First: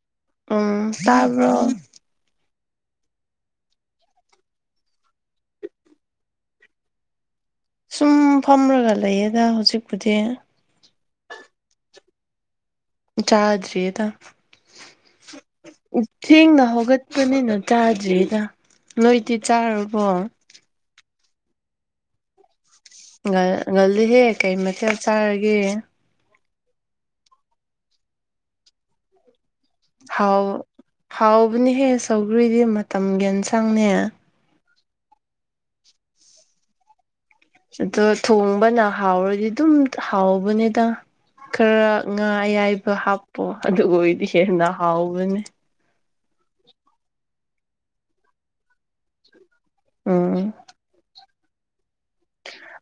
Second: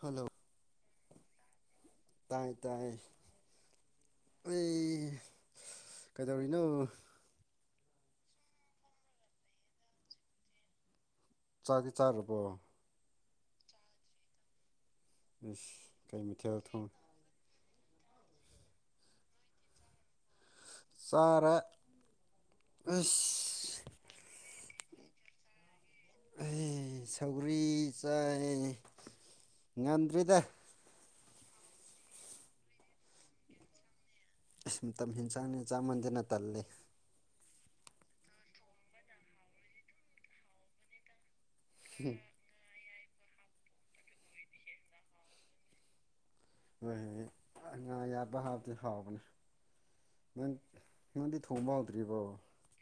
hello ꯎꯝ ꯇꯥꯕ꯭ꯔꯣ ꯇꯥꯏ ꯇꯥꯏ ꯑꯩ ꯀꯩꯗꯧꯔꯤꯅꯣ ꯁꯨꯝ ꯐꯝꯃꯒ ꯂꯩꯌꯦꯗ ꯍꯧꯖꯤꯛꯄꯨꯗꯤ ꯆꯥꯛꯀꯤ ꯆꯥꯔꯨꯔꯕꯣ ꯆꯥꯗ꯭ꯔꯤꯗ ꯏꯁ ꯀꯩ ꯃꯊꯦꯜ ꯊꯦꯡꯅ ꯊꯣꯡ ꯍꯧꯒꯠ ꯆꯄꯅꯤꯅ ꯆꯥꯗ꯭ꯔꯤꯗ ꯅꯣꯏꯗꯤ ꯆꯥꯨꯔꯕꯣ ꯆꯥꯔꯦ ꯒ ꯑꯁ ꯒꯜꯂꯤ ꯍꯦ ꯀꯩ ꯃꯊ ꯆꯥꯔꯒꯦ ꯑꯩ ꯁꯧꯒꯔꯤ ꯆꯥꯏ ꯉꯝꯗ꯭ꯔꯤꯗ ꯍꯥꯎ ꯍꯥꯎꯕꯅꯦꯍꯦ ꯁꯧꯒ꯭ꯔꯤꯗꯤ ꯃꯇꯝꯒꯤ ꯏꯟꯁꯥꯡꯅꯦ ꯃꯇꯝ ꯑꯦꯟꯁꯥꯡꯅ ꯆꯥ ꯃꯟꯗꯅ ꯇꯜꯂꯤ ꯑꯗꯣ ꯊꯣꯡꯕꯅ ꯍꯥꯎꯔꯗꯤ ꯑꯗꯨꯝ ꯍꯥꯎꯕꯅꯦꯗ ꯈꯔ ꯍꯣꯏ ꯉꯥ ꯑꯌꯥꯏꯕ ꯍꯥꯞꯄꯣ ꯑꯗꯨꯒ ꯑꯣꯏꯗꯤ ꯍꯦꯟꯅ ꯍꯥꯎꯕꯅꯦ ꯍꯣꯏ ꯉꯥ ꯌꯥꯠꯄ ꯍꯥꯞꯇꯗꯤ ꯍꯥꯎꯕꯅꯤ ꯅ ꯎꯝ ꯅꯪꯗꯤ ꯊꯣꯡꯕ ꯍꯧꯗ꯭ꯔꯤꯕꯣ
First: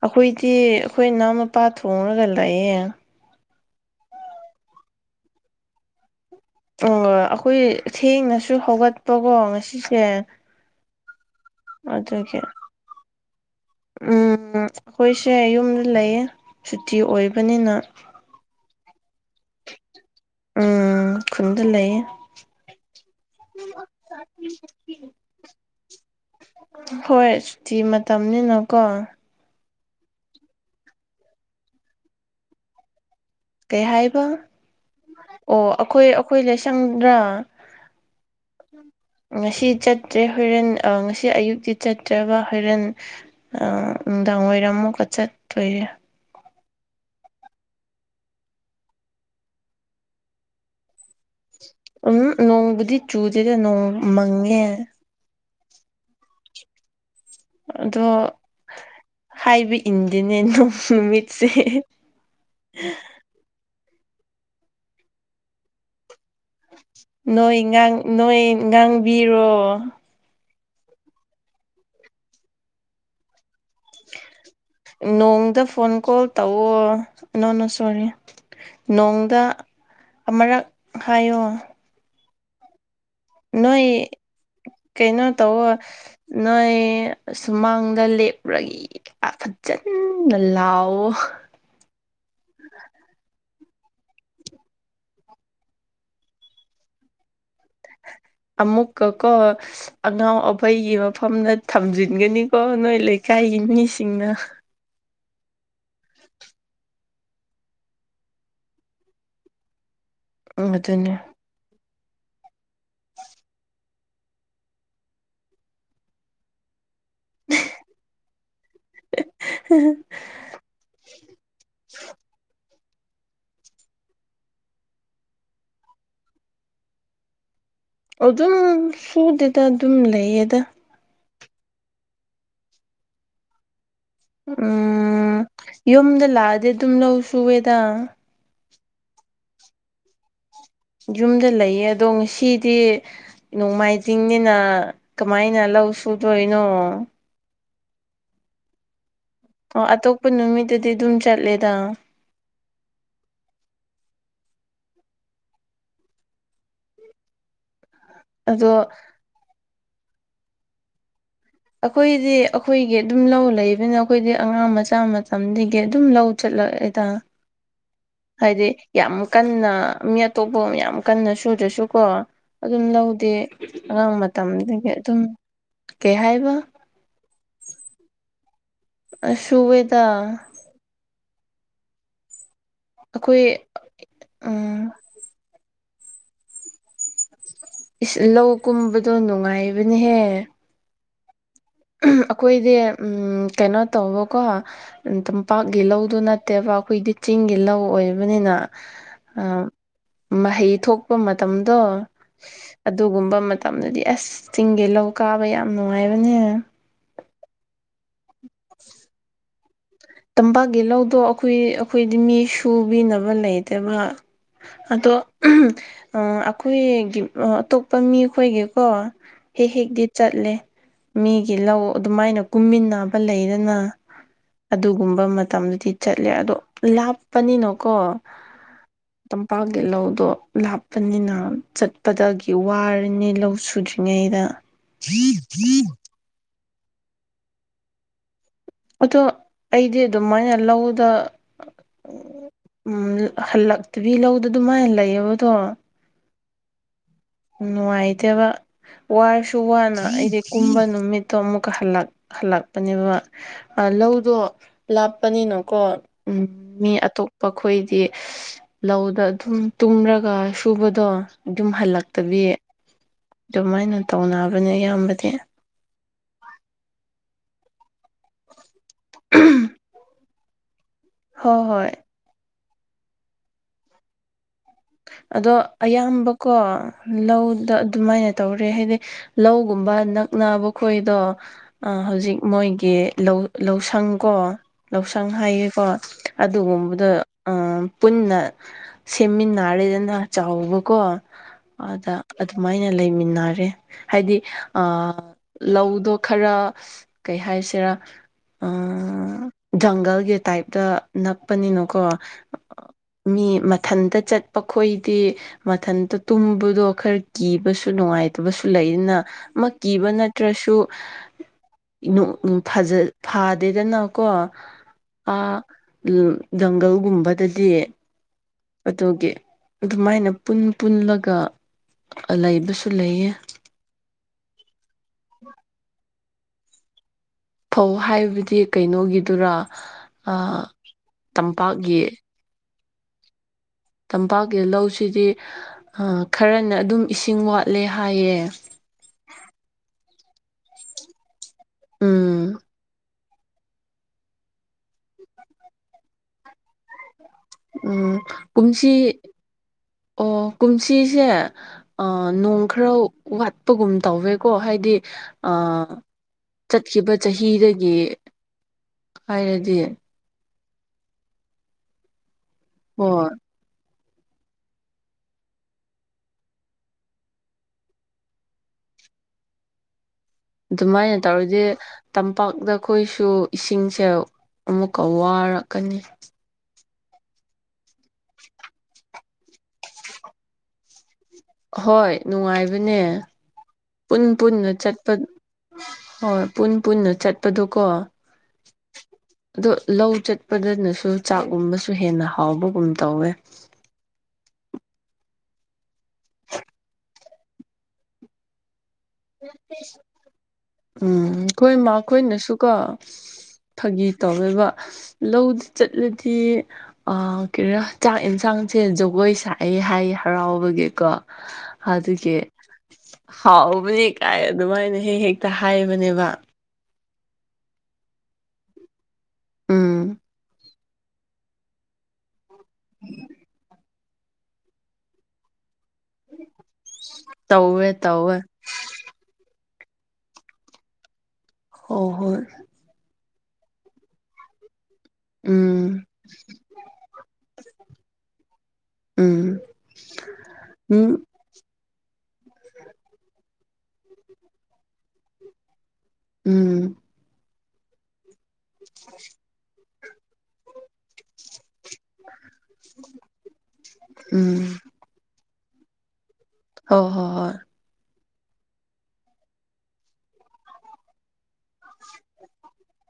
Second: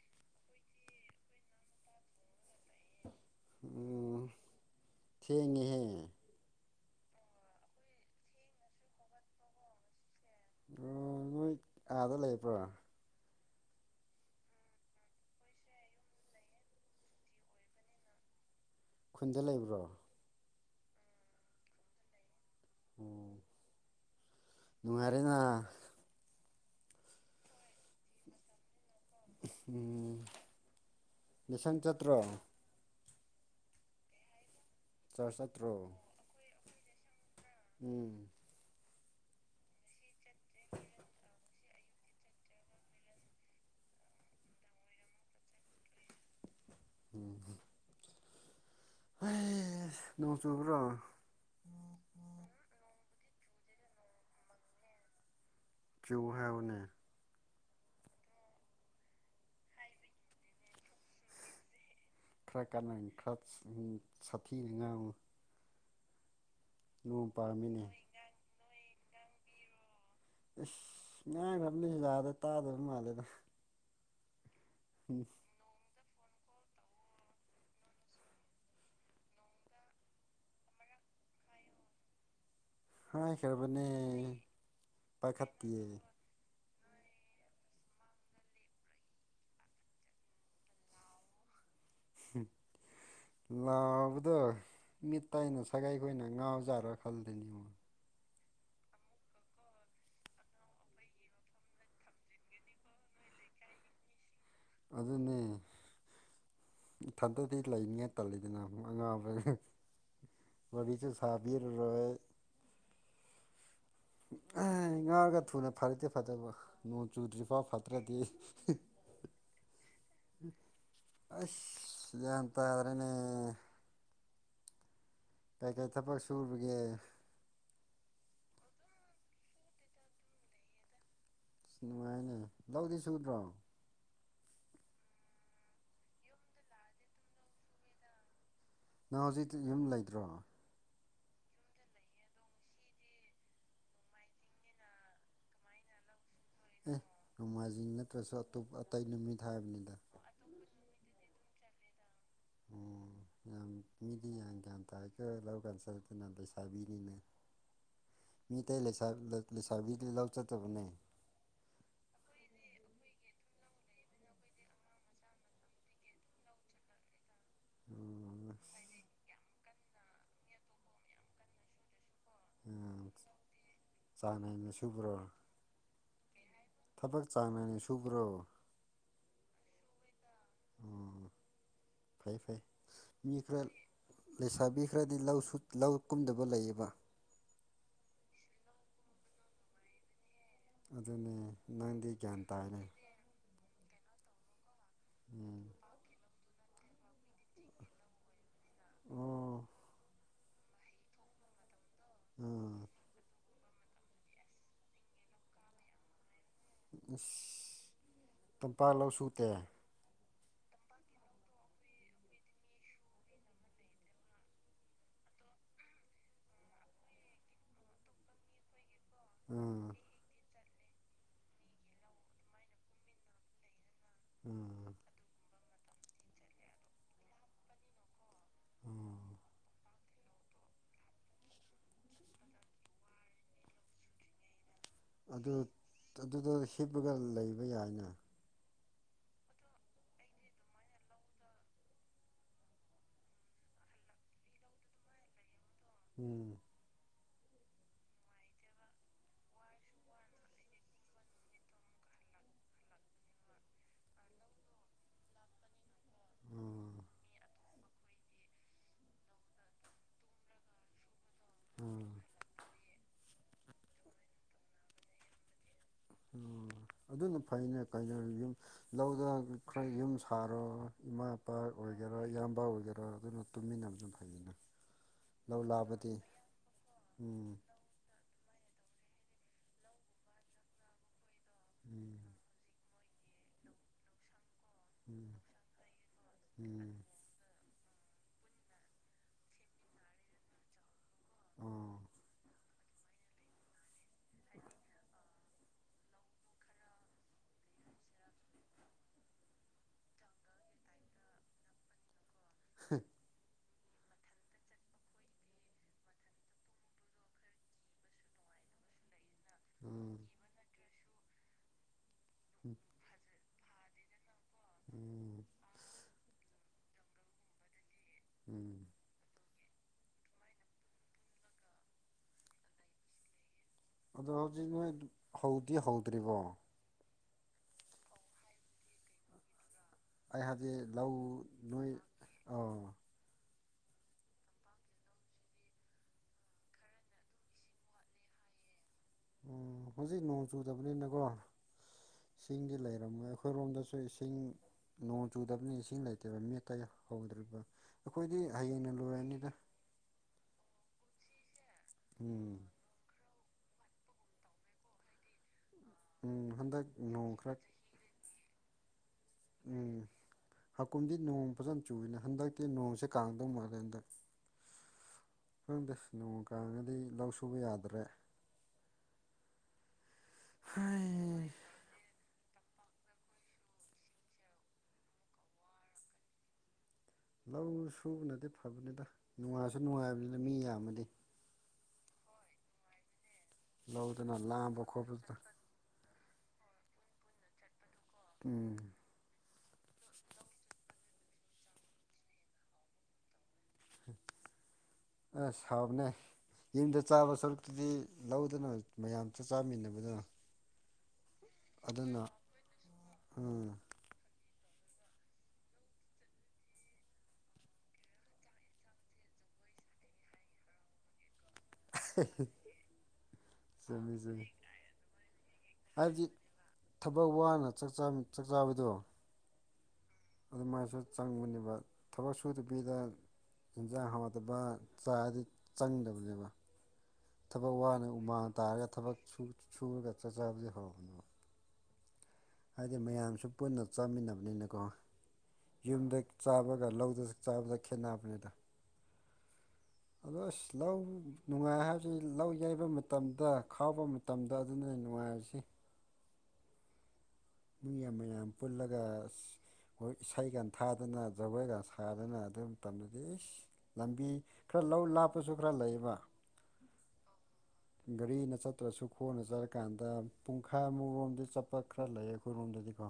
ꯑꯩꯈꯣꯏꯗꯤ ꯑꯩꯈꯣꯏ ꯏꯅꯥꯎ ꯃꯄꯥ ꯊꯣꯡꯉꯒ ꯂꯩꯌꯦ ꯎꯝ ꯊꯦꯡꯉꯍꯦ ꯑꯣ ꯑꯩꯈꯣꯏ ꯊꯦꯡꯅꯁꯨ ꯍꯧꯒꯠꯄꯀꯣ ꯉꯁꯤꯁꯦ ꯅꯣꯏ ꯑꯥꯗ ꯑꯗꯨꯒꯤ ꯂꯩꯕ꯭ꯔꯣ ꯎꯝ ꯑꯩꯈꯣꯏꯁꯦ ꯌꯨꯝꯗ ꯂꯩ ꯁꯨꯇꯤ ꯑꯣꯏꯕꯅꯤꯅ ꯈꯨꯟꯗ ꯂꯩꯕ꯭ꯔꯣ ꯎꯝ ꯈꯨꯟꯗ ꯂꯩꯌꯦ ꯑꯣ ꯅꯨꯡꯉꯥꯏꯔꯦꯅ ꯍꯣꯏ ꯁꯨꯇꯤ ꯃꯇꯝꯅꯤꯅꯀꯣ ꯅꯦꯁꯟ ꯆꯠꯇ꯭ꯔꯣ ꯀꯩ ꯍꯥꯏꯕ ꯆꯔ ꯑꯣ ꯆꯠꯇ꯭ꯔꯣ ꯑꯩꯈꯣꯏ ꯑꯩꯈꯣꯏ ꯂꯁꯪꯗ꯭ꯔꯥ ꯎꯝ ꯉꯁꯤ ꯆꯠꯇ꯭ꯔꯦ ꯍꯣꯔꯦꯟ ꯉꯁꯤ ꯑꯌꯨꯛꯇꯤ ꯆꯠꯇ꯭ꯔꯕ ꯍꯣꯔꯣꯔꯦꯟ ꯅꯨꯡꯗꯥꯡ ꯋꯥꯏꯔꯝ ꯑꯃꯨꯛꯀ ꯆꯠꯇꯣꯏꯔꯦ ꯎꯝ ꯍ ꯅꯣꯡ ꯆꯨꯕ꯭ꯔꯣ ꯎꯝ ꯅꯣꯡꯕꯨꯗꯤ ꯆꯨꯗꯦꯗ ꯅꯣꯡ ꯃꯪꯉꯦ [unintelligible] ꯑꯗꯣ ꯍꯥꯏꯕ ꯏꯟꯗꯤꯦꯅꯦ ꯅꯣꯡ ꯅꯨꯃꯤꯠꯁꯦ ꯎ ꯁꯥꯐꯤꯅ ꯉꯥꯡꯨ ꯅꯣꯏ ꯄꯥꯝꯃꯤꯅꯦ ꯉꯥꯡ ꯅꯣꯏ ꯉꯥꯡꯕꯤꯔꯣ ꯏꯁ ꯉꯥꯏ ꯐꯝꯃꯤꯁꯨꯖꯥꯗ ꯇꯥꯗꯔꯤꯕ ꯃꯥꯜꯂꯦꯗ ꯅꯣꯡꯗ ꯐꯣꯟ ꯀꯣꯜ ꯇꯧꯋ ꯅꯅꯣꯅ ꯁꯣꯔꯤ ꯅꯣꯡꯗ ꯑꯃꯨꯔꯛ ꯍꯥꯏꯌꯣ ꯅꯣꯏ ꯍꯥꯏꯈ꯭ꯔꯕꯅꯦ ꯀꯩꯅꯣ ꯇꯧꯋ ꯄꯥꯏꯈꯠꯇꯤꯌꯦ ꯅꯣꯏ ꯁꯨꯃꯥꯡꯗ ꯂꯦꯞꯄꯨꯔꯒꯦ ꯑ ꯐꯖꯅ ꯂꯥꯎꯋꯑꯣ ꯍꯝ ꯂꯥꯎꯕꯗꯣ ꯃꯤꯠ ꯇꯥꯏꯅ ꯁꯒꯥꯏꯈꯣꯏꯅ ꯉꯥꯎꯖꯥꯔ ꯈꯜꯗꯅꯤꯕꯣ ꯑꯃꯃꯨꯛ ꯀ ꯑꯉꯥꯎ ꯑꯕꯩꯒꯤ ꯃꯐꯝꯗ ꯊꯝꯖꯤꯟꯒꯅꯤꯀꯣ ꯅꯣꯏ ꯂꯩꯀꯥꯏꯒꯤ ꯃꯤꯁꯤꯡꯅ ꯑꯗꯨꯅꯦ ꯏꯊꯟꯇꯗꯤ ꯂꯩꯅꯤꯡꯉꯥꯏ ꯇꯜꯂꯤꯗꯅ ꯑꯉꯥꯡꯕ ꯎꯝ ꯋꯥꯔꯤꯂꯤꯁꯨ ꯑꯗꯨꯅꯦ ꯁꯕꯤꯔ ꯔꯦ ꯉꯥꯒ ꯊꯨꯅ ꯐꯥꯔꯛꯇꯦ ꯐꯠꯇꯕ ꯅꯣꯡ ꯆꯨꯗ꯭ꯔꯤꯐꯥꯎ ꯐꯠꯇ꯭ꯔꯗꯤ ꯑꯩ ꯑꯁꯇ ꯑꯗꯨ꯭ꯔꯦꯅꯦ ꯀꯩ ꯀꯩ ꯊꯕꯛ ꯁꯨꯨꯔꯤꯒꯦ ꯑꯗꯨꯝ ꯁꯨꯗꯦꯗ ꯑꯗꯨꯝ ꯂꯩꯌꯦꯗ ꯅꯨꯡꯉꯥꯏꯅꯦ ꯂꯧꯗꯤ ꯁꯨꯗ꯭ꯔꯣ ꯎꯝ ꯌꯨꯝꯗ ꯂꯥꯛꯑꯗꯤ ꯑꯗꯨꯝ ꯂꯧ ꯁꯨꯑꯦꯗ ꯅꯪ ꯍꯧꯖꯤꯛ ꯌꯨꯝ ꯂꯩꯇ꯭ꯔꯣ ꯌꯨꯝꯗ ꯂꯩꯌꯦ ꯑꯗꯣ ꯉꯁꯤꯗꯤ ꯅꯣꯡꯃꯥꯏꯖꯤꯡꯅꯤꯅ ꯀꯃꯥꯏꯅ ꯂꯧ ꯁꯨꯗꯣꯏꯅꯣ ꯑꯦ ꯅꯣꯡꯃꯥꯏꯖꯤꯡ ꯅꯠꯇ꯭ꯔꯁꯨ ꯑꯇꯣꯞꯄ ꯑꯇꯩ ꯅꯨꯃꯤꯠ ꯊ ꯍꯥꯏꯕꯅꯤꯗ ꯄꯨꯟ ꯅꯨꯃꯤꯠꯇꯗꯤ ꯑꯗꯨꯝ ꯆꯠꯂꯦꯗ ꯎꯝ ꯌꯥꯝ ꯃꯤꯗꯤ ꯌꯥꯝ ꯒ꯭ꯌꯥꯟ ꯇꯥꯀꯣ ꯂꯧ ꯀꯥꯟꯁꯤꯂꯗꯅ ꯂꯩꯁꯥꯕꯤꯅꯤꯅꯦ ꯃꯤꯇꯩ ꯑꯗꯣ ꯂꯩꯁꯥꯕꯤ ꯂꯧ ꯆꯗꯕꯅꯦ ꯑꯩꯈꯣꯏꯗꯤ ꯑꯩꯈꯣꯏꯒꯤ ꯑꯗꯨꯝ ꯂꯧ ꯂꯩꯕꯅ ꯑꯩꯈꯣꯏꯗꯤ ꯑꯉꯥꯡ ꯃꯆꯥ ꯃꯇꯝꯗꯒꯤ ꯑꯗꯨꯝ ꯂꯧ ꯆꯠꯂꯣꯗ ꯍꯥꯏꯗꯤ ꯌꯥꯝ ꯀꯟꯅ ꯃꯤ ꯑꯇꯣꯞꯄ ꯌꯥꯝ ꯀꯟꯅ ꯁꯨꯗ꯭ꯔꯁꯨꯀꯣ ꯑꯗꯨꯝ ꯑꯣ ꯂꯧꯗꯦ ꯑꯉꯥꯡ ꯆꯥꯡ ꯅꯥꯏꯅ ꯃꯇꯝꯗꯒꯤ ꯁꯨꯕ꯭ꯔꯣ ꯑꯗꯨꯝ ꯀꯩ ꯍꯥꯏꯕ ꯊꯕꯛ ꯆꯥꯡꯅꯅꯤ ꯁꯨꯕ꯭ꯔꯣ ꯁꯋꯦꯗ ꯑꯣ ꯐꯩ ꯐꯩ ꯑꯩꯈꯣꯏ ꯃꯤꯈ꯭ꯔꯦ ꯎꯝ ꯂꯩꯁꯥꯕꯤꯈ꯭ꯔꯦ ꯍꯥꯏꯗꯤ ꯂꯧ ꯂꯧ ꯀꯨꯝꯗꯕ ꯂꯩꯌꯦꯕ ꯂꯧ ꯀꯨꯝꯕꯗꯣ ꯅꯨꯡꯉꯥꯏꯕꯅꯦꯍꯦ ꯑꯗꯨꯅꯦ ꯅꯪꯗꯤ ꯒ꯭ꯌꯥꯟ ꯑꯩꯈꯣꯏꯗꯤ ꯇꯥꯏꯅꯦ ꯀꯩꯅꯣ ꯇꯧꯕꯀꯣ ꯎꯝ ꯇꯝꯄꯥꯛꯀꯤ ꯂꯧꯗꯨꯅ ꯅꯠꯇꯦꯕ ꯑꯩꯈꯣꯏꯗꯤ ꯆꯤꯡꯒꯤ ꯂꯧ ꯑꯣꯏꯕꯅꯤꯅ ꯑꯣ ꯃꯍꯩ ꯊꯣꯛꯄ ꯃꯇꯝꯗꯣ ꯎꯝ ꯑꯗꯨꯒꯨꯝꯕ ꯃꯇꯝꯗꯗꯤ ꯑꯁ ꯆꯤꯡꯒꯦ ꯂꯧ ꯀꯥꯕ ꯌꯥꯝ ꯅꯨꯡꯉꯥꯏꯕꯅꯦ ꯇꯝꯄꯥꯛ ꯂꯧ ꯁꯨꯇꯦ ꯇꯝꯄꯥꯛꯀꯤ ꯂꯧꯗꯣ ꯑꯩꯈꯣꯏ ꯑꯩꯈꯣꯏꯗꯤ ꯃꯤ ꯁꯨꯕꯤꯅꯕ ꯂꯩꯇꯕ ꯑꯗꯣ ꯑꯩꯈꯣꯏꯒꯤ ꯑꯇꯣꯞꯄ ꯃꯤꯈꯣꯏꯒꯤꯀꯣ ꯍꯦꯛ ꯎꯝ ꯍꯦꯛꯗꯤ ꯆꯠꯂꯦ ꯃꯤꯒꯤ ꯂꯧ ꯑꯗꯨꯃꯥꯏꯅ ꯀꯨꯝꯃꯤꯟꯅꯕ ꯂꯩꯗꯅ ꯎꯝ ꯑꯗꯨꯒꯨꯝꯕ ꯃꯇꯝꯗꯨꯗꯤ ꯆꯠꯂꯦ ꯑꯗꯣ ꯂꯥꯞꯄꯅꯤꯅꯀꯣ ꯎꯝ ꯇꯝꯄꯥꯛ ꯂ ꯎꯗꯣ ꯂ ꯆꯠꯄꯅꯤꯅ ꯆꯠꯄꯗꯒꯤ ꯋꯥꯔꯅꯤ ꯂꯧ ꯁꯨꯗ꯭ꯔꯤꯉꯩꯗ ꯑꯗꯨ ꯑꯗꯨꯗ ꯍꯤꯞꯄꯒ ꯂꯩꯕ ꯌꯥꯏꯅꯦ ꯑꯗꯣ ꯑꯩꯗꯤ ꯑꯗꯨꯃꯥꯏꯅ ꯂꯧꯗ ꯎꯝ ꯍꯜꯂꯛꯇꯕꯤ ꯂꯧꯗ ꯑꯗꯨꯃꯥꯏꯅ ꯂꯩꯌꯦꯕꯗꯣ ꯎꯝ ꯅꯨꯡꯉꯥꯏꯇꯕ ꯋꯥꯔꯁꯨ ꯋꯥꯅ ꯑꯩꯗꯤ ꯀꯨꯝꯕ ꯅꯨꯃꯤꯠꯇꯣ ꯑꯃꯨꯛꯛ ꯍꯜꯂꯛꯄꯅꯦꯕ ꯂꯧꯗꯣ ꯂꯥꯞꯄꯅꯤꯅꯀꯣ ꯎ ꯃꯤ ꯎꯝ ꯑꯇꯣꯞ ꯃꯈꯈꯣꯏꯗꯤ ꯂꯧꯗ ꯑꯗꯨꯝ ꯇꯨꯝꯔꯒ ꯁꯨꯕꯗꯣ ꯑꯗꯨꯝ ꯍꯜꯂꯛ ꯎꯝ [unintelligible] ꯑꯗꯨꯃꯥꯏꯅ ꯇꯧꯅꯕꯅꯦ ꯑꯌꯥꯝꯕꯗꯤ ꯑꯣ ꯑꯗꯨꯅ ꯐꯩꯅꯦ ꯀꯩꯅꯣ ꯌꯨꯝ ꯂꯧꯗ ꯈꯔ ꯌꯨꯝ ꯁꯥꯔ ꯏꯃꯥ ꯏꯄꯥ ꯍꯣꯏ ꯍꯣꯏ ꯑꯣꯏꯒꯦꯔꯥ ꯏꯌꯥꯝꯕ ꯑꯣꯏꯒꯦꯔꯥ ꯑꯗꯨꯅ ꯇꯨꯃꯤꯟꯅꯕꯁꯨ ꯐꯩꯌꯦꯅ ꯑꯗꯣ ꯑꯌꯥꯝꯕꯀꯣ ꯎꯝ ꯂꯧꯗ ꯑꯗꯨꯃꯥꯏꯅ ꯇꯧꯔꯦ ꯍꯥꯏꯗꯤ ꯂꯧꯒꯨꯝꯕ ꯅꯛꯅꯕ ꯈꯣꯏꯗꯣ ꯑ ꯎꯝ ꯍꯧꯖꯤꯛ ꯃꯣꯏꯒꯤ ꯂꯧ ꯂꯧꯁꯪꯀꯣ ꯂꯧꯁꯪ ꯎꯝ ꯍꯥꯏꯌꯦꯀꯣ ꯎꯝ ꯑꯗꯨꯒꯨꯝꯕꯗꯣ ꯄꯨꯟꯅ ꯁꯦꯝꯃꯤꯟꯅ ꯅꯥꯔꯦꯗꯅ ꯆꯥꯎꯕꯀꯣ ꯑꯣ ꯑꯗ ꯑꯗꯨꯃꯥꯏꯅ ꯂꯩꯃꯤꯟꯅꯔꯦ ꯍꯥꯏꯗꯤ ꯑ ꯂꯧꯗꯣ ꯈꯔ ꯀꯩ ꯍꯥꯏꯁꯤꯔꯥ ꯖꯪꯒꯜꯒꯤ ꯇꯥꯏꯞꯇ ꯅꯛꯄꯅꯤꯅꯀꯣ ꯃꯤ ꯃꯊꯟꯇ ꯆꯠꯄ ꯈꯣꯏꯗꯤ ꯃꯊꯟꯇ ꯇꯨꯝꯕꯗꯣ ꯈꯔ ꯀꯤꯕꯁꯨ ꯅꯨꯡꯉꯥꯏꯇꯕꯁꯨ ꯂꯩꯅ ꯃ ꯀꯤꯕ ꯎꯝ ꯅꯠꯇ꯭ꯔꯁꯨ ꯎꯝ ꯐꯗꯦꯗꯅꯀꯣ ꯎꯝ ꯖꯪꯒꯜꯒꯨꯝꯕꯗꯗꯤ ꯎꯝ ꯑꯗꯨꯒꯤ ꯑꯗꯨꯃꯥꯏꯅ ꯄꯨꯟ ꯄꯨꯟꯂꯒ ꯂꯩꯕꯁꯨ ꯂꯩꯌꯦ ꯑꯗꯣ ꯍꯧꯖꯤꯛ ꯅꯣꯏ ꯍꯧꯗꯤ ꯍꯧꯗ꯭ꯔꯤꯕꯣ ꯐꯧ ꯍꯥꯏꯕꯗꯤ ꯀꯩꯅꯣꯒꯤꯗꯨꯔꯥ ꯑꯩ ꯍꯧꯗꯤꯛ ꯂꯧ ꯅꯣꯏ ꯇꯝꯄꯥꯛꯀꯤ ꯑ ꯇꯝꯄꯥꯛꯀꯤ ꯂꯧꯁꯤꯗꯤ ꯈꯔꯅ ꯑꯗꯨꯝ ꯏꯁꯤꯡ ꯋꯥꯠꯂꯦ ꯍꯥꯏꯌꯦ ꯎ ꯍꯧꯖꯤꯛ ꯅꯣꯡ ꯆꯨꯗꯕꯅꯤꯅꯀꯣ ꯎꯝ ꯏꯁꯤꯡꯗꯤ ꯂꯩꯔꯝꯃꯣꯏ ꯑꯩꯈꯣꯏ ꯑꯩꯈꯣꯏꯔꯣꯝꯗꯁꯨ ꯏꯁꯤꯡ ꯅꯣꯡ ꯆꯨꯗꯕꯅ ꯏꯁꯤꯡ ꯂꯩꯇꯦꯕ ꯃꯤꯠ ꯀꯩ ꯍꯧꯗ꯭ꯔꯤꯕ ꯑꯗꯨꯒ ꯎꯝ ꯑꯩꯈꯣꯏꯗꯤ ꯍꯌꯦꯡꯅ ꯀꯨꯝꯁꯤ ꯂꯣꯏꯔꯅꯤꯗ ꯑꯣ ꯀꯨꯝꯁꯤꯁꯦ ꯎꯝ ꯅꯣꯡ ꯈꯔ ꯋꯥꯠꯄꯒꯨꯝ ꯇꯧꯋꯦꯀꯣ ꯍꯥꯏꯗꯤ ꯎꯝ ꯍꯟꯗꯛ ꯆꯠꯈꯤꯕ ꯅꯣꯡ ꯈꯔ ꯆꯍꯤꯗꯒꯤ ꯍꯥꯏꯔꯗꯤ ꯎꯝ ꯍꯥꯀꯨꯝꯗꯤ ꯅꯣꯡ ꯐꯖꯅ ꯆꯨꯏꯅ ꯍꯟꯗꯛ ꯀꯤ ꯅꯣꯡꯁꯦ ꯍꯣꯏ ꯀꯥꯡꯗꯧ ꯃꯥꯜꯂꯦ ꯍꯟꯗꯛ ꯈꯪꯗꯦ ꯅꯣꯡ ꯀꯥꯡꯒꯗꯤ ꯂꯧ ꯁꯨꯕ ꯌꯥꯗ꯭ꯔꯦ [inaudible] ꯑꯗꯨꯃꯥꯏꯅ ꯍꯥꯏ ꯇꯧꯔꯗꯤ ꯇꯝꯄꯥꯛꯇ ꯑꯩꯈꯣꯏꯁꯨ ꯏꯁꯤꯡꯁꯦ ꯑꯃꯨꯛꯀ ꯋꯥꯔꯛꯀꯅꯤ ꯂꯧ ꯁꯨꯕ ꯅꯠꯇꯦ ꯐꯕꯅꯤꯗ ꯅꯨꯡꯉꯥꯏꯁꯨ ꯅꯨꯡꯉꯥꯏꯕꯅꯤꯅ ꯃꯤ ꯌꯥꯝꯃꯗꯤ ꯍꯣꯏ ꯅꯨꯡꯉꯥꯏꯕꯅꯦ ꯄꯨꯟ ꯂꯧꯗꯅ ꯄꯨꯟꯅ ꯂꯥꯝꯕ ꯆꯠꯄ ꯈꯣꯠꯄꯗꯨꯗ ꯍꯣꯏ ꯄꯨꯟ ꯄꯨꯟꯅ ꯆꯠꯄꯗꯨꯣ ꯀꯣ ꯎ ꯑꯗꯣ ꯂꯧ ꯆꯠꯄꯗꯅꯁꯨ ꯆꯥꯛꯒꯨꯝꯕꯁꯨ ꯍꯦꯟꯅ ꯍꯥꯎꯕꯒꯨꯝ ꯇꯧꯋꯦ ꯑꯁ ꯍꯥꯎꯕꯅꯦ ꯌꯨꯝꯗ ꯆꯥꯕ ꯁꯔꯨꯛꯇꯨꯗꯤ ꯂꯧꯗꯅ ꯃꯌꯥꯝ ꯆ ꯆꯥꯃꯤꯟꯅꯕꯗꯨꯅ ꯎꯝ ꯑꯩꯈꯣꯏ ꯃꯈꯣꯏꯅꯁꯨꯀ ꯎꯝ ꯐꯥꯒꯤ ꯇꯧꯋꯦꯕ ꯂꯧꯗꯨ ꯆꯠꯂꯗꯤ ꯑ ꯀꯩꯅꯣ ꯆꯥꯛ ꯌꯦꯟꯁꯥꯡꯁꯦ ꯖꯒꯣꯏ ꯁꯥꯛꯑꯦ ꯍꯥꯏ ꯍꯔꯥꯎꯕꯒꯤꯀꯣ ꯑꯗꯨꯒꯤ ꯍꯥꯎꯕꯅꯤ ꯆꯨꯝꯃꯤ ꯀꯥꯏ ꯆꯨꯝꯃꯤ ꯑꯗꯨꯃꯥꯏꯅ ꯍꯦꯛ ꯍꯦꯛꯇ ꯍꯥꯏꯕꯗꯤ ꯍꯥꯏꯕꯅꯦꯕ ꯊꯕꯛ ꯋꯥꯅ ꯆꯥꯛꯆꯥꯥꯕꯗꯣ ꯎꯝ ꯑꯗꯨꯃꯥꯏꯅꯁꯨ ꯆꯪꯕꯅꯦꯕ ꯊꯕꯛ ꯁꯨꯗ ꯕꯤꯗ ꯍꯤꯟꯖꯥꯡ ꯍꯥꯎꯠꯇꯕ ꯆꯥꯗꯤ ꯆꯪꯗꯕꯅꯦꯕ ꯊꯕꯛ ꯇꯧꯋꯦ ꯋꯥꯅ ꯇꯧꯋꯦ ꯎꯃꯡ ꯇꯥꯔꯒ ꯊꯕꯛ ꯁꯨꯔꯒ ꯆꯠ ꯆꯕꯗꯤ ꯍꯧꯔꯕꯅꯦꯕ ꯍꯣꯏ ꯍꯣꯏ ꯍꯥꯏꯗꯤ ꯃꯌꯥꯝꯁꯨ ꯄꯨꯟꯅ ꯆꯥꯃꯤꯟꯅꯕꯅꯤꯅꯀꯣ ꯎꯝ ꯌꯨꯝꯗ ꯆꯥꯕꯒ ꯂꯧꯗ ꯆꯥꯕꯗ ꯈꯦꯠꯅꯕꯅꯤꯗ ꯎꯝ ꯑꯗꯣ ꯑꯁ ꯂꯧ ꯎꯝ ꯅꯨꯡꯉꯥꯏ ꯍꯥꯏꯕꯁꯤ ꯂꯧ ꯌꯩꯕ ꯃꯇꯝꯗ ꯈꯥꯎꯕ ꯃꯇꯝꯗ ꯑꯗꯨꯅ ꯅꯨꯡꯉꯥꯏꯔꯁꯤ ꯎꯝ ꯃꯤ ꯌꯥꯝ ꯃꯌꯥꯝ ꯄꯨꯜꯂꯒ ꯑꯩꯈꯣꯏ ꯏꯁꯩꯀ ꯊꯥꯗꯅ ꯖꯒꯣꯏꯒ ꯁꯥꯗꯅ ꯑꯗꯨꯝ ꯇꯝꯅꯗꯤ ꯂꯝꯕꯤ ꯎꯝ ꯈꯔ ꯂꯧ ꯂꯥꯞꯄꯁꯨ ꯈꯔ ꯂꯩꯕ ꯍ ꯍꯣ ꯍꯣꯏ ꯒꯥꯔꯤꯅ ꯆꯠꯇ꯭ꯔꯁꯨ ꯈꯣꯡꯅ ꯆꯠꯔꯀꯥꯟꯗ ꯄꯨꯡꯈꯥꯏꯃꯨꯔꯣꯝꯗꯤ ꯆꯠꯄ ꯈꯔ ꯂꯩꯌꯦ ꯑꯃꯥꯔꯣꯝꯗꯗꯤꯀꯣ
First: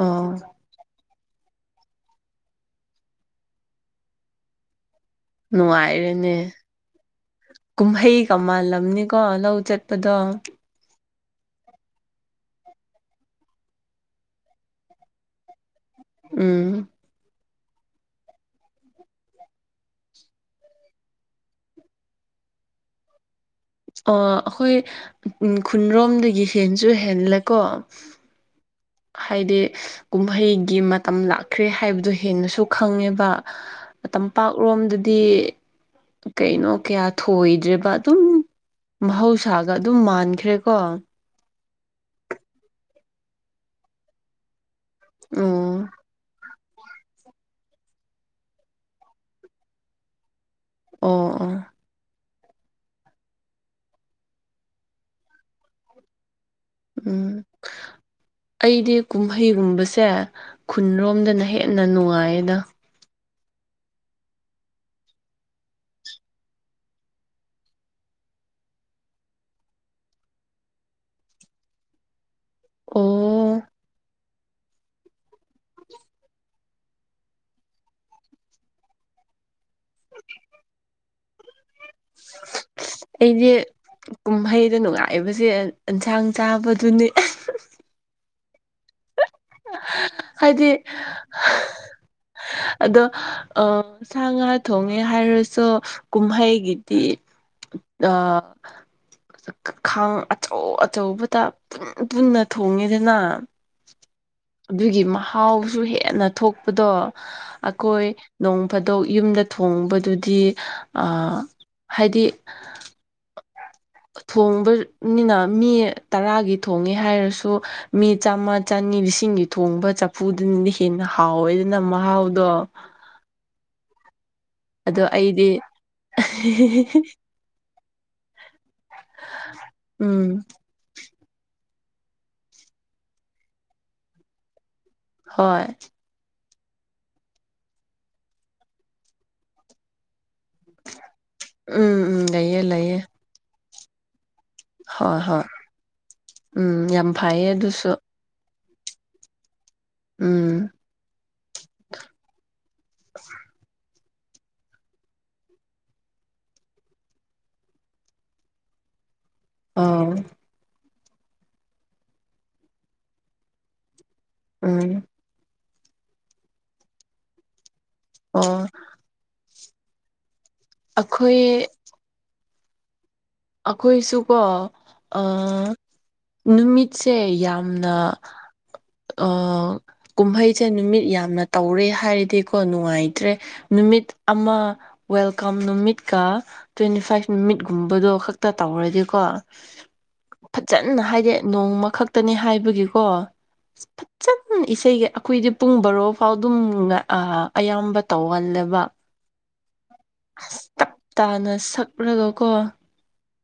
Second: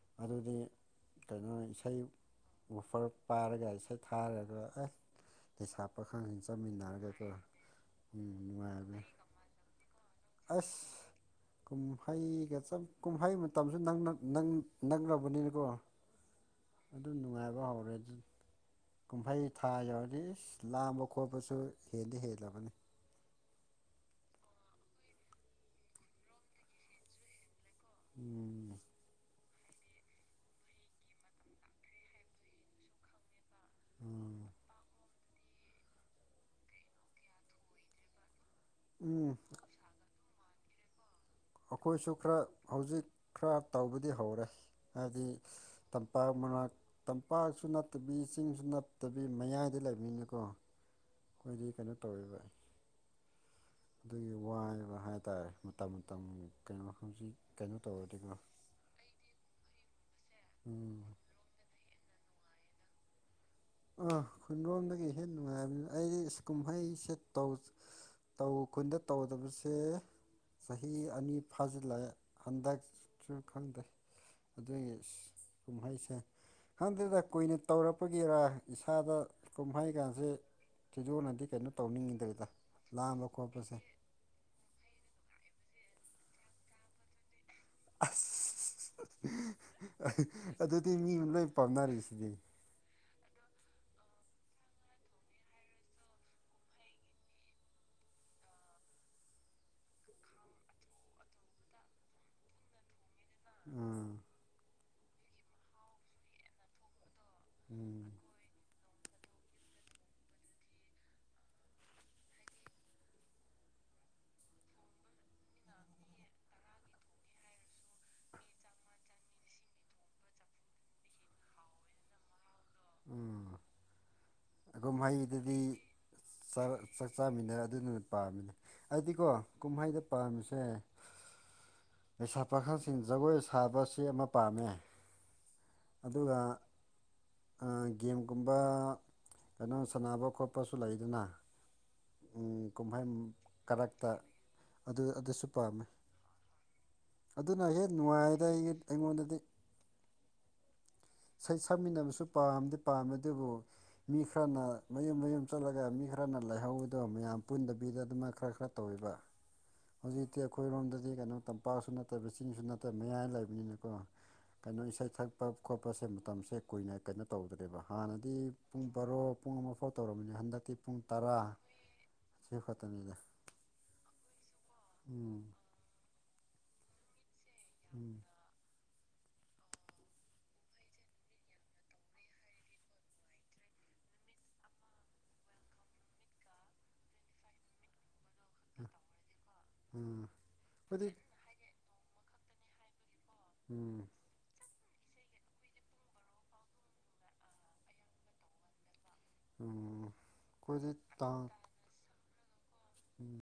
ꯑꯣ ꯑꯗꯨꯗꯤ ꯀꯩꯅꯣ ꯏꯁꯩ ꯋꯥꯐꯔ ꯄꯥꯔꯒ ꯏꯁꯩ ꯊꯥꯔꯒ ꯑꯦ ꯂꯩꯩꯁꯥ ꯄꯥꯈꯥꯡꯁꯤ ꯆꯥꯃꯤꯟꯅꯔꯒ ꯀꯣ ꯀꯨꯝꯍꯩꯒꯃꯜꯂꯝꯅꯤꯀꯣ ꯂꯧ ꯆꯠꯄꯗꯣ ꯑꯁ ꯀꯨꯝꯍꯩꯒ ꯀꯨꯝꯍꯩ ꯃꯇꯝꯁꯨ ꯅꯪꯅꯥ ꯅꯪꯅꯥ [unintelligible] ꯅꯪꯕꯅꯤꯅꯀꯣ ꯎꯝ ꯑꯗꯨ ꯅꯨꯡꯉꯥꯏꯕ ꯍꯧꯔꯗꯤ ꯀꯨꯝꯍꯩ ꯊꯥ ꯌꯧꯔꯗꯤ ꯂꯥꯡꯕ ꯈꯣꯠꯄꯁꯨ ꯍꯦꯟꯗꯤ ꯍꯦꯜꯂꯕꯅꯤ ꯑꯣ ꯑꯩꯈꯣꯏ ꯈꯨꯟꯔꯣꯝꯗꯒꯤ ꯍꯦꯟꯁꯨ ꯍꯦꯜꯂꯦꯀꯣ ꯎꯝ ꯍꯥꯏꯗꯤ ꯀꯨꯝꯍꯩꯒꯤ ꯃꯇꯝ ꯂꯥꯛꯈ꯭ꯔꯦ ꯍꯥꯏꯕꯗꯣ ꯍꯦꯟꯅꯁꯨ ꯈꯪꯉꯦꯕ ꯎꯝ ꯇꯝꯄꯥꯛꯂꯣꯝꯗꯗꯤ ꯗꯤ ꯀꯩꯅꯣ ꯀꯌꯥ ꯊꯣꯏꯗ꯭ꯔꯦꯕ ꯑꯗꯨꯝ ꯎꯝ ꯃꯍꯧꯁꯥꯒ ꯑꯗꯨꯝ ꯃꯥꯟꯈ꯭ꯔꯦꯀꯣ ꯑꯩꯈꯣꯏꯁꯨ ꯈꯔ ꯍꯧꯖꯤꯛ ꯈꯔ ꯇꯧꯕꯗꯤ ꯍꯧꯔꯦ ꯍꯥꯏꯕꯗꯤ ꯎꯝ ꯇꯝꯄꯥꯛ ꯃꯅꯥꯛ ꯇꯝꯄꯥꯛꯁꯨ ꯅꯠꯇꯕꯤ ꯆꯤꯡꯁꯨ ꯅꯠꯇꯕꯤ ꯃꯌꯥꯏꯗ ꯂꯩꯕꯅꯤꯀꯣ ꯑꯣ ꯑꯣ ꯑꯩꯈꯣꯏꯗꯤ ꯀꯩꯅꯣ ꯇꯧꯔꯤꯕ ꯑꯗꯨꯒꯤ ꯋꯥꯏꯕ ꯍꯥꯏꯇꯥꯔꯦ ꯃꯇꯝ ꯃꯇꯝ ꯀꯩꯅꯣ ꯍꯧꯖꯤꯛ ꯎꯝ ꯀꯩꯅꯣ ꯇꯧꯔꯗꯤꯀꯣ ꯑꯩꯗꯤ ꯀꯨꯝꯍꯩꯒꯨꯝꯕꯁꯦ ꯎꯝ ꯈꯨꯟꯔꯣꯝꯗꯅ ꯍꯦꯟꯅ ꯅꯨꯡꯉꯥꯏꯌꯦꯅꯦ ꯑꯥ ꯈꯨꯟꯔꯣꯝꯗꯒꯤ ꯍꯦꯟꯅ ꯅꯨꯡꯉꯥꯏꯕꯅꯦ ꯑꯩ ꯀꯨꯝꯍꯩꯁꯦ ꯇꯧ ꯇꯧ ꯈꯨꯨꯟꯗ ꯇꯧꯗꯕꯁꯦ ꯆꯍꯤ ꯑꯅꯤ ꯐꯥꯖꯤꯜꯂꯛꯑꯦ ꯍꯥꯟꯗꯛꯁꯨ ꯑꯣ ꯈꯪꯗꯦ ꯑꯗꯨꯒꯤ ꯀꯨꯝꯍꯩꯁꯦ ꯈꯪꯗꯦꯗ ꯀꯨꯏꯅ ꯇꯧꯔꯛꯄꯒꯤꯔꯥ ꯏꯁꯥꯗ ꯀꯨꯝꯍꯩ ꯒꯥꯁꯦ [unintelligible] [unintelligible] ꯇꯧꯅꯤꯡꯉꯤꯗꯕꯤꯗ ꯂꯥꯝꯕ ꯑꯩꯗꯤ ꯈꯣꯠꯄꯁꯦ ꯀꯨꯝꯍꯩꯗ ꯅꯨꯡꯉꯥꯏꯕꯁꯦ ꯑꯦꯟꯁꯥꯡ ꯆꯥꯕꯗꯨꯅꯤ ꯑꯁ ꯍꯥꯏꯗꯤ ꯑꯗꯨꯗꯤ ꯃꯤ ꯂꯣꯏ ꯄꯥꯝꯅꯔꯤꯁꯤꯗꯤ ꯑꯗꯣ ꯁꯥ ꯉꯥ ꯊꯣꯡꯉꯦ ꯍꯥꯏꯔꯁꯨ ꯀꯨꯝꯍꯩꯒꯤꯗꯤ ꯑ ꯈꯥꯡ ꯑꯆꯧ ꯑꯆꯧꯕꯗ ꯄꯨꯟ ꯄꯨꯟꯅ ꯊꯣꯡꯉꯤꯗꯅ ꯎꯝ ꯑꯗꯨꯒꯤ ꯃꯍꯥꯎꯁꯨ ꯍꯦꯟꯅ ꯊꯣꯛꯄꯗꯣ ꯑꯩꯈꯣꯏ ꯎꯝ ꯅꯣꯡ ꯐꯥꯗꯣꯛ ꯌꯨꯝꯗ ꯊꯣꯡꯕꯗꯨꯗꯤ ꯍꯥꯏꯗꯤ ꯊꯣꯡꯕꯅꯤꯅ ꯃꯤ ꯇꯔꯥꯒꯤ ꯊꯣꯡꯉꯦ ꯍꯥꯏꯔꯁꯨ ꯃꯤ ꯆꯥꯝꯃ ꯆꯅꯤ ꯂꯤꯁꯤꯡꯒꯤ ꯊꯣꯡꯕ ꯆꯐꯨꯗꯨꯅꯗꯤ ꯍꯦꯟꯅ ꯍꯥꯎꯋꯦ ꯑꯗꯨꯅ ꯃꯍꯥꯎꯗꯣ ꯎꯝ ꯀꯨꯝ ꯑꯗꯣ ꯑꯩꯗꯤ ꯍꯩꯗꯗꯤ ꯆꯥꯛ [unintelligible] ꯆꯥꯃꯤꯟꯅ ꯑꯗꯨꯅ ꯍꯦꯟꯅꯥ ꯄꯥꯝꯃꯤꯅꯦ ꯑꯩꯗꯤꯀꯣ ꯀꯨꯝꯍꯩꯗ ꯎꯝ ꯄꯥꯝꯃꯤꯁꯦ ꯂꯩꯁꯥ ꯄꯥꯈꯜꯁꯤꯡ ꯖꯒꯣꯏ ꯁꯥꯕꯁꯤ ꯑꯃ ꯄꯥꯝꯃꯦ ꯍꯣꯏ ꯑꯗꯨꯒ ꯒꯦꯝꯒꯨꯝꯕ ꯀꯩꯅꯣ ꯁꯥꯟꯅꯕ ꯈꯣꯠꯄꯁꯨ ꯂꯩꯗꯅ ꯎꯝ ꯎꯝ ꯂꯩꯌꯦ ꯂꯩꯌꯦ ꯀꯨꯝꯍꯩ ꯀꯔꯛꯇ ꯑꯗꯨ ꯍꯣꯏ ꯍꯣꯏ ꯑꯗꯨꯁꯨ ꯄꯥꯝꯃꯦ ꯎꯝ ꯌꯥꯝ ꯐꯩꯌꯦ ꯑꯗꯨꯅ ꯍꯦꯛ ꯑꯗꯨꯁꯨ ꯅꯨꯡꯉꯥꯏꯗ ꯑꯩꯒꯤ ꯑꯩꯉꯣꯟꯗꯗꯤ ꯎꯝ ꯏꯁꯩ ꯁꯛꯃꯤꯟꯅꯕꯁꯨ ꯄꯥꯝꯗꯤ ꯄꯥꯝꯃꯦ ꯑꯗꯨꯕꯨ ꯃꯤ ꯈꯔꯅ ꯃꯌꯨꯝ ꯃꯌꯨꯝ ꯆꯠꯂꯒ ꯃꯤ ꯈꯔꯅ ꯂꯩꯥꯏꯍꯧꯕꯗꯣ ꯃꯌꯥꯝ ꯄꯨꯟꯗꯕꯤꯗ ꯑꯗꯨꯃꯥꯏꯅ ꯈꯔ ꯈꯔ ꯇꯧꯑꯕ ꯑ ꯍꯧꯖꯤꯛꯇꯤ ꯑꯩꯈꯣꯏꯔꯣꯝꯗꯗꯤ ꯀꯩꯅꯣ ꯇꯝꯄꯥꯛꯁꯨ ꯅꯠꯇꯕ ꯆꯤꯡꯁꯨ ꯅꯠꯇꯕ ꯃꯌꯥꯏ ꯂꯩꯕꯅꯤꯅꯀꯣ ꯀꯩꯅꯣ ꯎꯝ ꯏꯁꯩ ꯊꯛꯄ ꯈꯣꯠꯄꯁꯦ ꯃꯇꯝꯁꯦ ꯀꯨꯏꯅ ꯀꯩꯅꯣ ꯇꯧꯗ꯭ꯔꯦꯕ ꯍꯥꯟꯅꯗꯤ ꯑꯣ ꯄꯨꯡ ꯕꯥꯔꯣ ꯄꯨꯡ ꯑꯃꯐꯥꯎ ꯇꯧꯃꯤꯅꯦ ꯍꯟꯗꯛꯇꯤ ꯄꯨꯡ ꯇꯔꯥ ꯑꯩꯈꯣꯏ ꯁꯤ ꯈꯛꯇꯅꯤꯗ ꯑꯩꯈꯣꯏꯁꯨꯀꯣ ꯎꯝ ꯅꯨꯃꯤꯠꯁꯦ ꯌꯥꯝꯅ ꯎꯝ ꯑ ꯀꯨꯝꯍꯩꯁꯦ ꯅꯨꯃꯤꯠ ꯌꯥꯝꯅ ꯇꯧꯔꯦ ꯍꯥꯏꯔꯗꯤꯀꯣ ꯅꯨꯡꯉꯥꯏꯇ꯭ꯔꯦ ꯅꯨꯃꯤꯠ ꯑꯃ ꯋꯦꯜꯀꯝ ꯅꯨꯃꯤꯠꯀ ꯇ꯭ꯋꯦꯟꯇꯤ ꯐꯥꯏꯚ ꯅꯨꯃꯤꯠꯀꯨꯝꯕꯗꯣ ꯈꯛꯇ ꯇꯧꯔꯗꯤꯀꯣ ꯎꯝ ꯐꯖꯅ ꯑꯩꯈꯣꯏꯗꯤ ꯍꯥꯏꯗꯤ ꯅꯣꯡꯃ ꯈꯛꯇꯅꯤ ꯍꯥꯏꯕꯒꯤꯀꯣ ꯎꯝ ꯁꯝ ꯏꯁꯩꯒꯤ ꯑꯩꯈꯣꯏꯗꯤ ꯄꯨꯡ ꯕꯣꯔꯣ ꯐꯥꯎ ꯑꯗꯨꯝ ꯑꯌꯥꯝꯕ ꯇꯧꯍꯜꯂꯦꯕ ꯎꯝ ꯑꯩꯈꯣꯏꯗꯤ ꯇꯥꯡ ꯇꯞꯇꯥꯥꯅ ꯁꯛꯂꯒ ꯀꯣ [unintelligible]